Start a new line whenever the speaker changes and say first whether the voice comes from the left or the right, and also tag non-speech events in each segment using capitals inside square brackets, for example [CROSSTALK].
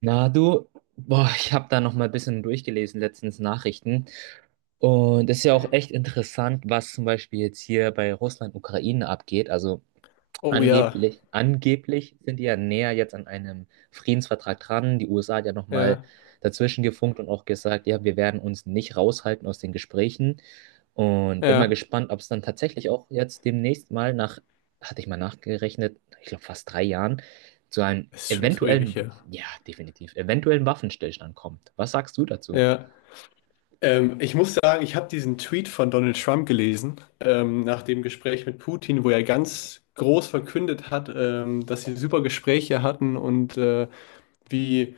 right: Na du, boah, ich habe da noch mal ein bisschen durchgelesen letztens Nachrichten und es ist ja auch
left: Mhm.
right: echt interessant, was zum Beispiel jetzt hier bei Russland, Ukraine abgeht. Also
left: Oh ja,
right: angeblich sind die ja näher jetzt an einem Friedensvertrag dran. Die USA hat ja nochmal
left: ja,
right: dazwischen gefunkt und auch gesagt, ja, wir werden uns nicht raushalten aus den Gesprächen. Und bin mal
left: ja.
right: gespannt, ob es dann tatsächlich auch jetzt demnächst mal nach, hatte ich mal nachgerechnet, ich glaube fast 3 Jahren, zu einem
left: Es ist schon zu ewig
right: eventuellen,
left: her.
right: ja, definitiv, eventuellen Waffenstillstand kommt. Was sagst du dazu?
left: Ja. Ich muss sagen, ich habe diesen Tweet von Donald Trump gelesen, nach dem Gespräch mit Putin, wo er ganz groß verkündet hat, dass sie super Gespräche hatten und wie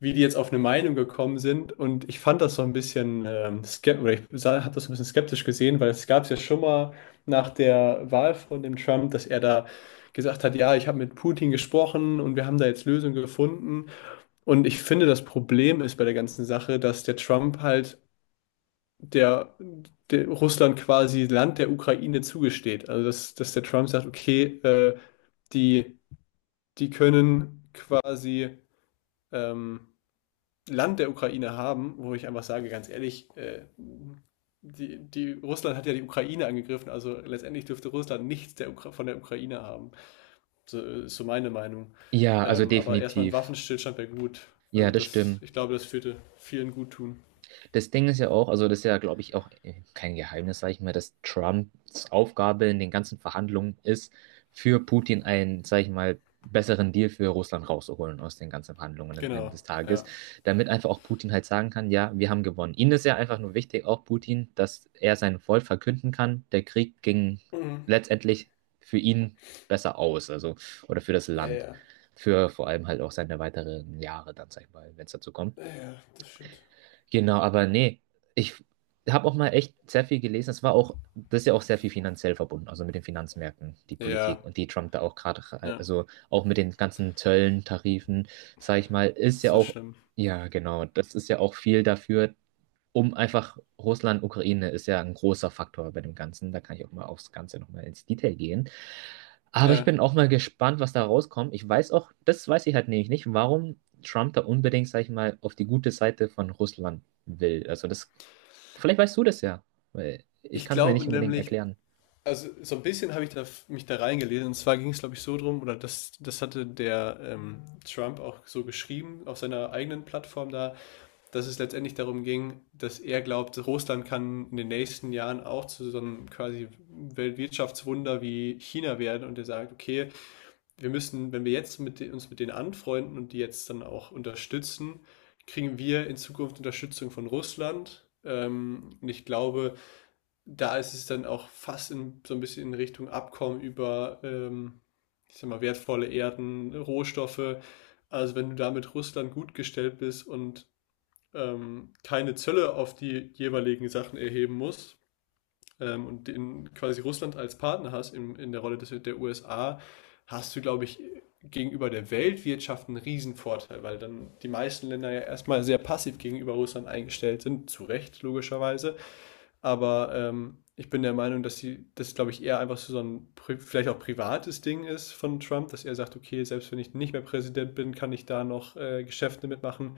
left: wie die jetzt auf eine Meinung gekommen sind. Und ich fand das so ein bisschen skeptisch, oder ich habe das so ein bisschen skeptisch gesehen, weil es gab es ja schon mal nach der Wahl von dem Trump, dass er da gesagt hat, ja, ich habe mit Putin gesprochen und wir haben da jetzt Lösungen gefunden. Und ich finde, das Problem ist bei der ganzen Sache, dass der Trump halt der, der Russland quasi Land der Ukraine zugesteht. Also dass der Trump sagt, okay, die, die können quasi ähm, Land der Ukraine haben, wo ich einfach sage, ganz ehrlich, die Russland hat ja die Ukraine angegriffen, also letztendlich dürfte Russland nichts der Ukra von der Ukraine haben. So ist so meine Meinung.
right: Ja, also
left: Aber erstmal ein
right: definitiv.
left: Waffenstillstand wäre gut.
right: Ja,
left: Also
right: das
left: das,
right: stimmt.
left: ich glaube, das würde vielen gut tun.
right: Das Ding ist ja auch, also das ist ja, glaube ich, auch kein Geheimnis, sage ich mal, dass Trumps Aufgabe in den ganzen Verhandlungen ist, für Putin einen, sage ich mal, besseren Deal für Russland rauszuholen aus den ganzen Verhandlungen am Ende
left: Genau,
right: des Tages,
left: ja.
right: damit einfach auch Putin halt sagen kann, ja, wir haben gewonnen. Ihnen ist ja einfach nur wichtig, auch Putin, dass er sein Volk verkünden kann, der Krieg ging
left: Mhm.
right: letztendlich für ihn besser aus, also, oder für das
left: Ja,
right: Land,
left: ja,
right: für vor allem halt auch seine weiteren Jahre dann, sag ich mal, wenn es dazu kommt.
left: ja, ja, das stimmt.
right: Genau, aber nee, ich habe auch mal echt sehr viel gelesen. Es war auch, das ist ja auch sehr viel finanziell verbunden, also mit den Finanzmärkten, die Politik
left: Ja,
right: und die Trump da auch gerade,
left: ja,
right: also auch mit den ganzen Zöllen, Tarifen, sage ich mal, ist
left: das
right: ja
left: war
right: auch,
left: schlimm.
right: ja genau, das ist ja auch viel dafür, um einfach Russland, Ukraine ist ja ein großer Faktor bei dem Ganzen. Da kann ich auch mal aufs Ganze nochmal ins Detail gehen. Aber ich bin
left: Ja,
right: auch mal gespannt, was da rauskommt. Ich weiß auch, das weiß ich halt nämlich nicht, warum Trump da unbedingt, sag ich mal, auf die gute Seite von Russland will. Also das, vielleicht weißt du das ja, weil ich
left: ich
right: kann es mir
left: glaube
right: nicht unbedingt
left: nämlich,
right: erklären.
left: also so ein bisschen habe ich mich da reingelesen. Und zwar ging es, glaube ich, so drum, oder das hatte der Trump auch so geschrieben auf seiner eigenen Plattform da, dass es letztendlich darum ging, dass er glaubt, Russland kann in den nächsten Jahren auch zu so einem quasi Weltwirtschaftswunder wie China werden. Und er sagt, okay, wir müssen, wenn wir jetzt uns mit denen anfreunden und die jetzt dann auch unterstützen, kriegen wir in Zukunft Unterstützung von Russland. Und ich glaube, da ist es dann auch fast so ein bisschen in Richtung Abkommen über, ich sag mal, wertvolle Erden, Rohstoffe. Also wenn du da mit Russland gut gestellt bist und keine Zölle auf die jeweiligen Sachen erheben musst, quasi Russland als Partner hast in der Rolle der USA, hast du, glaube ich, gegenüber der Weltwirtschaft einen Riesenvorteil, weil dann die meisten Länder ja erstmal sehr passiv gegenüber Russland eingestellt sind, zu Recht logischerweise. Aber ich bin der Meinung, dass glaube ich, eher einfach so ein vielleicht auch privates Ding ist von Trump, dass er sagt, okay, selbst wenn ich nicht mehr Präsident bin, kann ich da noch Geschäfte mitmachen.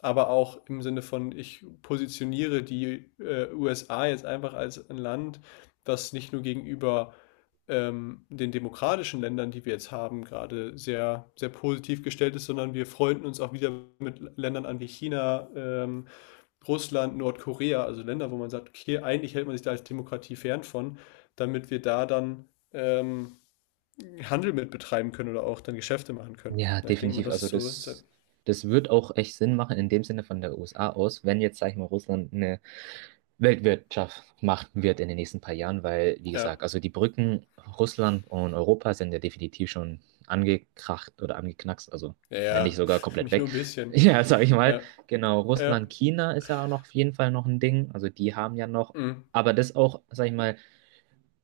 left: Aber auch im Sinne von, ich positioniere die USA jetzt einfach als ein Land, das nicht nur gegenüber den demokratischen Ländern, die wir jetzt haben, gerade sehr, sehr positiv gestellt ist, sondern wir freunden uns auch wieder mit Ländern an wie China, Russland, Nordkorea, also Länder, wo man sagt, okay, eigentlich hält man sich da als Demokratie fern von, damit wir da dann Handel mit betreiben können oder auch dann Geschäfte machen können.
right: Ja,
left: Na, ich denke mal,
right: definitiv.
left: das
right: Also
left: ist so.
right: das, das wird auch echt Sinn machen in dem Sinne von der USA aus, wenn jetzt, sag ich mal, Russland eine Weltwirtschaft machen wird in den nächsten paar Jahren, weil, wie
left: Ja,
right: gesagt, also die Brücken Russland und Europa sind ja definitiv schon angekracht oder angeknackst, also
left: ja,
right: wenn nicht
left: ja.
right: sogar
left: [LAUGHS]
right: komplett
left: Nicht nur
right: weg.
left: ein
right: [LAUGHS]
left: bisschen.
right: Ja, sag ich mal.
left: Ja,
right: Genau,
left: ja,
right: Russland, China ist ja auch noch auf jeden Fall noch ein Ding. Also die haben ja noch,
left: mm.
right: aber das auch, sag ich mal,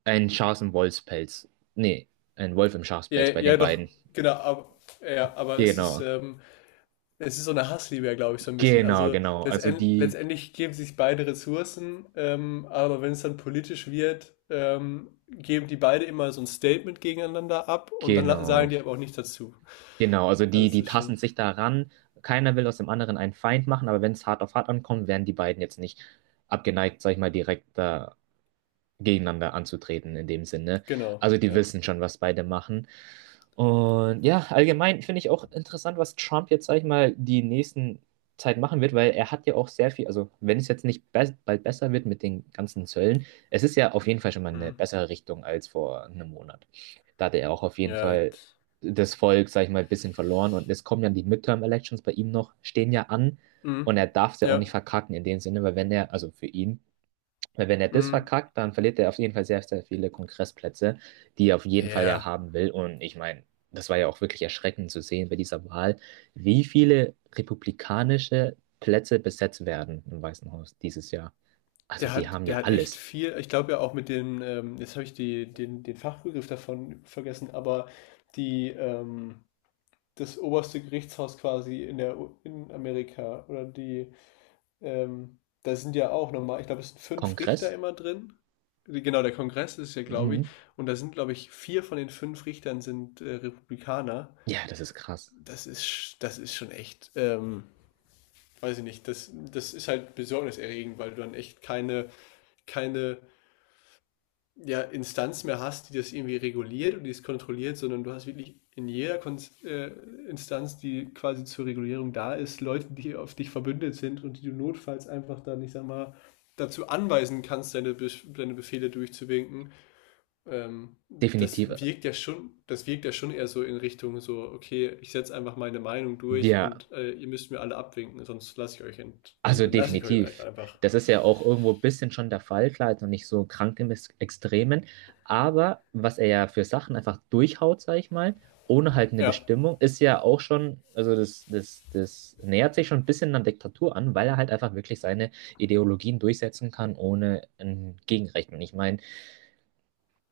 right: ein Schaf im Wolfspelz. Nee, ein Wolf im
left: Ja,
right: Schafspelz bei den
left: ja, doch,
right: beiden.
left: genau, ja, aber es ist,
right: Genau,
left: es ist so eine Hassliebe, glaube ich, so ein bisschen.
right: genau,
left: Also
right: genau. Also die,
left: letztendlich geben sich beide Ressourcen, aber wenn es dann politisch wird, geben die beide immer so ein Statement gegeneinander ab und dann sagen
right: genau.
left: die aber auch nichts dazu.
right: Genau, also
left: Also
right: die,
left: es
right: die
left: ist
right: tasten
left: schon,
right: sich daran. Keiner will aus dem anderen einen Feind machen, aber wenn es hart auf hart ankommt, wären die beiden jetzt nicht abgeneigt, sag ich mal, direkt gegeneinander anzutreten in dem Sinne.
left: genau,
right: Also die
left: ja.
right: wissen schon, was beide machen. Und ja, allgemein finde ich auch interessant, was Trump jetzt, sag ich mal, die nächsten Zeit machen wird, weil er hat ja auch sehr viel, also wenn es jetzt nicht be bald besser wird mit den ganzen Zöllen, es ist ja auf jeden Fall schon mal eine
left: Mhm.
right: bessere Richtung als vor einem Monat. Da hatte er auch auf jeden
left: Ja.
right: Fall das Volk, sag ich mal, ein bisschen verloren und es kommen ja die Midterm-Elections bei ihm noch, stehen ja an und
left: Mhm.
right: er darf es ja auch nicht
left: Ja.
right: verkacken in dem Sinne, weil wenn er, also für ihn, weil wenn er das
left: Mhm.
right: verkackt, dann verliert er auf jeden Fall sehr, sehr viele Kongressplätze, die er auf jeden Fall ja
left: Ja.
right: haben will. Und ich meine, das war ja auch wirklich erschreckend zu sehen bei dieser Wahl, wie viele republikanische Plätze besetzt werden im Weißen Haus dieses Jahr. Also die haben
left: Der
right: ja
left: hat echt
right: alles.
left: viel, ich glaube ja auch mit dem, jetzt habe ich den Fachbegriff davon vergessen, aber die, ähm, das oberste Gerichtshaus quasi in der in Amerika oder die da sind ja auch nochmal, ich glaube, es sind fünf
right: Kongress?
left: Richter immer drin. Genau, der Kongress ist ja, glaube ich,
right: Mhm.
left: und da sind, glaube ich, vier von den fünf Richtern sind Republikaner.
right: Ja, das ist krass.
left: Das ist, das ist schon echt, weiß ich nicht, das ist halt besorgniserregend, weil du dann echt keine, ja, Instanz mehr hast, die das irgendwie reguliert und die es kontrolliert, sondern du hast wirklich in jeder Kon Instanz, die quasi zur Regulierung da ist, Leute, die auf dich verbündet sind und die du notfalls einfach dann, ich sag mal, dazu anweisen kannst, deine Befehle durchzuwinken. Ähm, das
right: Definitiv.
left: wirkt ja schon, das wirkt ja schon eher so in Richtung so, okay, ich setze einfach meine Meinung durch
right: Ja,
left: und ihr müsst mir alle abwinken, sonst
right: also
left: lasse ich euch halt
right: definitiv.
left: einfach.
right: Das ist ja auch irgendwo ein bisschen schon der Fall, klar, jetzt noch nicht so krank im Extremen, aber was er ja für Sachen einfach durchhaut, sag ich mal, ohne halt eine
left: Ja,
right: Bestimmung, ist ja auch schon, also das, das, das nähert sich schon ein bisschen an Diktatur an, weil er halt einfach wirklich seine Ideologien durchsetzen kann, ohne ein Gegenrecht. Und ich meine,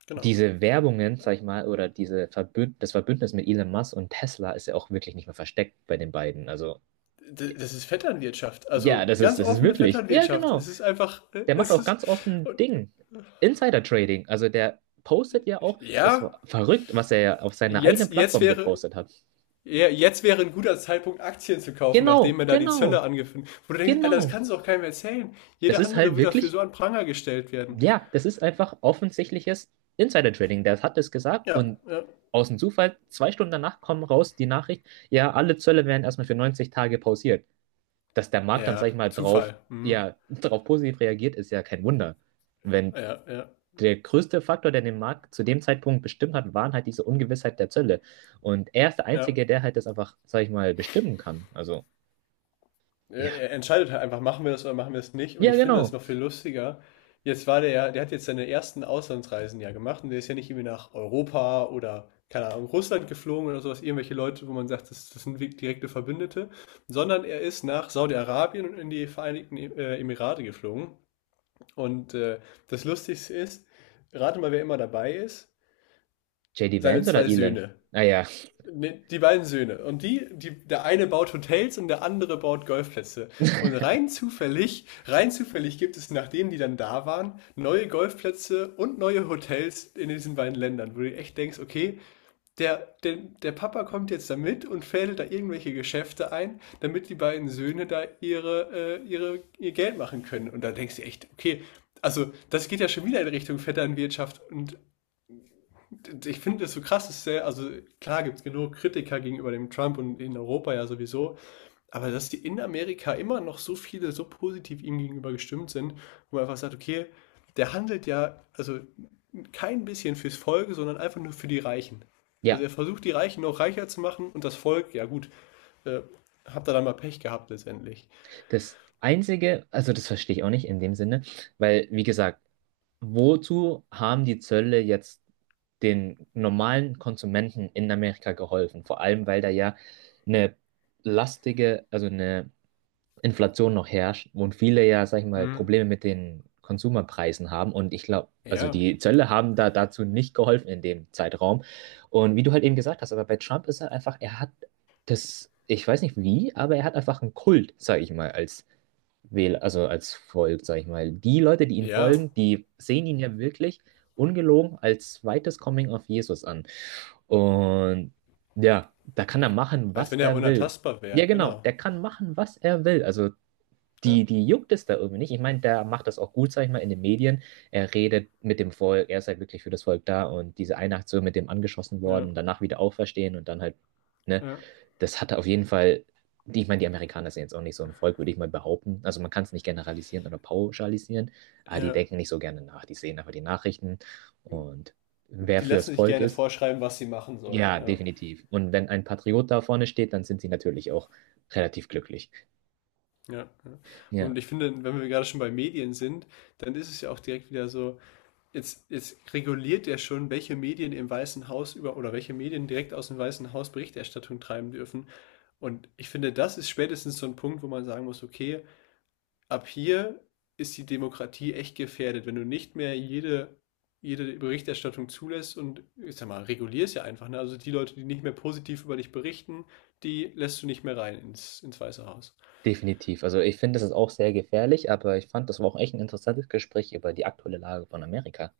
left: genau.
right: diese Werbungen, sag ich mal, oder diese Verbünd das Verbündnis mit Elon Musk und Tesla ist ja auch wirklich nicht mehr versteckt bei den beiden. Also,
left: Das ist Vetternwirtschaft.
right: ja,
left: Also ganz
right: das ist
left: offene
right: wirklich, ja,
left: Vetternwirtschaft.
right: genau.
left: Es ist einfach,
right: Der macht
left: es
right: auch
left: ist,
right: ganz offen
left: und,
right: Ding. Insider-Trading. Also der postet ja auch,
left: ja,
right: das war verrückt, was er ja auf seiner eigenen
left: jetzt, jetzt
right: Plattform
left: wäre,
right: gepostet hat.
left: ja, jetzt wäre ein guter Zeitpunkt, Aktien zu kaufen, nachdem
right: Genau,
left: man da die Zölle
right: genau,
left: angefangen hat. Wo du denkst, Alter, das
right: genau.
left: kannst du auch keinem erzählen.
right: Das
left: Jeder
right: ist
left: andere
right: halt
left: wird dafür
right: wirklich,
left: so an Pranger gestellt werden.
right: ja, das ist einfach offensichtliches Insider-Trading. Der hat es gesagt
left: Ja,
right: und
left: ja.
right: aus dem Zufall, 2 Stunden danach kommen raus die Nachricht, ja, alle Zölle werden erstmal für 90 Tage pausiert. Dass der Markt dann, sag ich
left: Ja,
right: mal, drauf,
left: Zufall. Mhm.
right: ja, [LAUGHS] drauf positiv reagiert, ist ja kein Wunder. Wenn
left: Ja, ja,
right: der größte Faktor, der den Markt zu dem Zeitpunkt bestimmt hat, waren halt diese Ungewissheit der Zölle. Und er ist der
left: ja.
right: Einzige, der halt das einfach, sag ich mal, bestimmen kann. Also,
left: Er
right: ja.
left: er entscheidet halt einfach, machen wir das oder machen wir es nicht. Und
right: Ja,
left: ich finde das
right: genau.
left: noch viel lustiger. Jetzt war der ja, der hat jetzt seine ersten Auslandsreisen ja gemacht und der ist ja nicht irgendwie nach Europa oder, keine Ahnung, Russland geflogen oder sowas, irgendwelche Leute, wo man sagt, das sind wirklich direkte Verbündete, sondern er ist nach Saudi-Arabien und in die Emirate geflogen. Und das Lustigste ist, rate mal, wer immer dabei ist,
right: JD
left: seine
right: Vance oder
left: zwei
right: Elon?
left: Söhne.
right: Naja, ja.
left: Ne, die beiden Söhne. Und der eine baut Hotels und der andere baut Golfplätze. Und rein zufällig gibt es, nachdem die dann da waren, neue Golfplätze und neue Hotels in diesen beiden Ländern, wo du echt denkst, okay, der Papa kommt jetzt da mit und fädelt da irgendwelche Geschäfte ein, damit die beiden Söhne da ihr Geld machen können. Und da denkst du echt, okay, also das geht ja schon wieder in Richtung Vetternwirtschaft und ich finde es so krass, das ist sehr, also klar gibt es genug Kritiker gegenüber dem Trump und in Europa ja sowieso, aber dass die in Amerika immer noch so viele so positiv ihm gegenüber gestimmt sind, wo man einfach sagt, okay, der handelt ja, also kein bisschen fürs Volk, sondern einfach nur für die Reichen. Also
right: Ja.
left: er versucht die Reichen noch reicher zu machen und das Volk, ja gut, äh, habt ihr dann mal Pech gehabt letztendlich.
right: Das Einzige, also das verstehe ich auch nicht in dem Sinne, weil, wie gesagt, wozu haben die Zölle jetzt den normalen Konsumenten in Amerika geholfen? Vor allem, weil da ja eine lastige, also eine Inflation noch herrscht und viele ja, sag ich mal,
left: Mhm.
right: Probleme mit den Konsumerpreisen haben. Und ich glaube, also
left: Ja,
right: die Zölle haben da dazu nicht geholfen in dem Zeitraum. Und wie du halt eben gesagt hast, aber bei Trump ist halt einfach, er hat das, ich weiß nicht wie, aber er hat einfach einen Kult, sag ich mal, als Wähler, also als Volk, sag ich mal. Die Leute, die ihm
left: ja,
right: folgen, die sehen ihn ja wirklich ungelogen als zweites Coming of Jesus an. Und ja, da kann er
left: ja,
right: machen,
left: als
right: was
left: wenn er
right: er will.
left: unantastbar wäre,
right: Ja, genau,
left: genau.
right: der kann machen, was er will. Also
left: Ja,
right: die, die juckt es da irgendwie nicht. Ich meine, der macht das auch gut, sag ich mal, in den Medien. Er redet mit dem Volk, er ist halt wirklich für das Volk da und diese eine Aktion mit dem angeschossen
left: ja,
right: worden, danach wieder auferstehen und dann halt, ne,
left: ja.
right: das hat er auf jeden Fall, ich meine, die Amerikaner sind jetzt auch nicht so ein Volk, würde ich mal behaupten. Also man kann es nicht generalisieren oder pauschalisieren, aber die
left: Ja.
right: denken nicht so gerne nach. Die sehen einfach die Nachrichten und wer
left: Die
right: fürs
left: lassen sich
right: Volk
left: gerne
right: ist,
left: vorschreiben, was sie machen sollen.
right: ja,
left: Ja.
right: definitiv. Und wenn ein Patriot da vorne steht, dann sind sie natürlich auch relativ glücklich.
left: Ja, ja.
right: Ja.
left: Und ich finde, wenn wir gerade schon bei Medien sind, dann ist es ja auch direkt wieder so, jetzt reguliert er schon, welche Medien im Weißen Haus über oder welche Medien direkt aus dem Weißen Haus Berichterstattung treiben dürfen. Und ich finde, das ist spätestens so ein Punkt, wo man sagen muss, okay, ab hier ist die Demokratie echt gefährdet, wenn du nicht mehr jede Berichterstattung zulässt und, ich sag mal, regulierst ja einfach, ne? Also die Leute, die nicht mehr positiv über dich berichten, die lässt du nicht mehr rein ins Weiße Haus.
right: Definitiv. Also ich finde, das ist auch sehr gefährlich, aber ich fand, das war auch echt ein interessantes Gespräch über die aktuelle Lage von Amerika.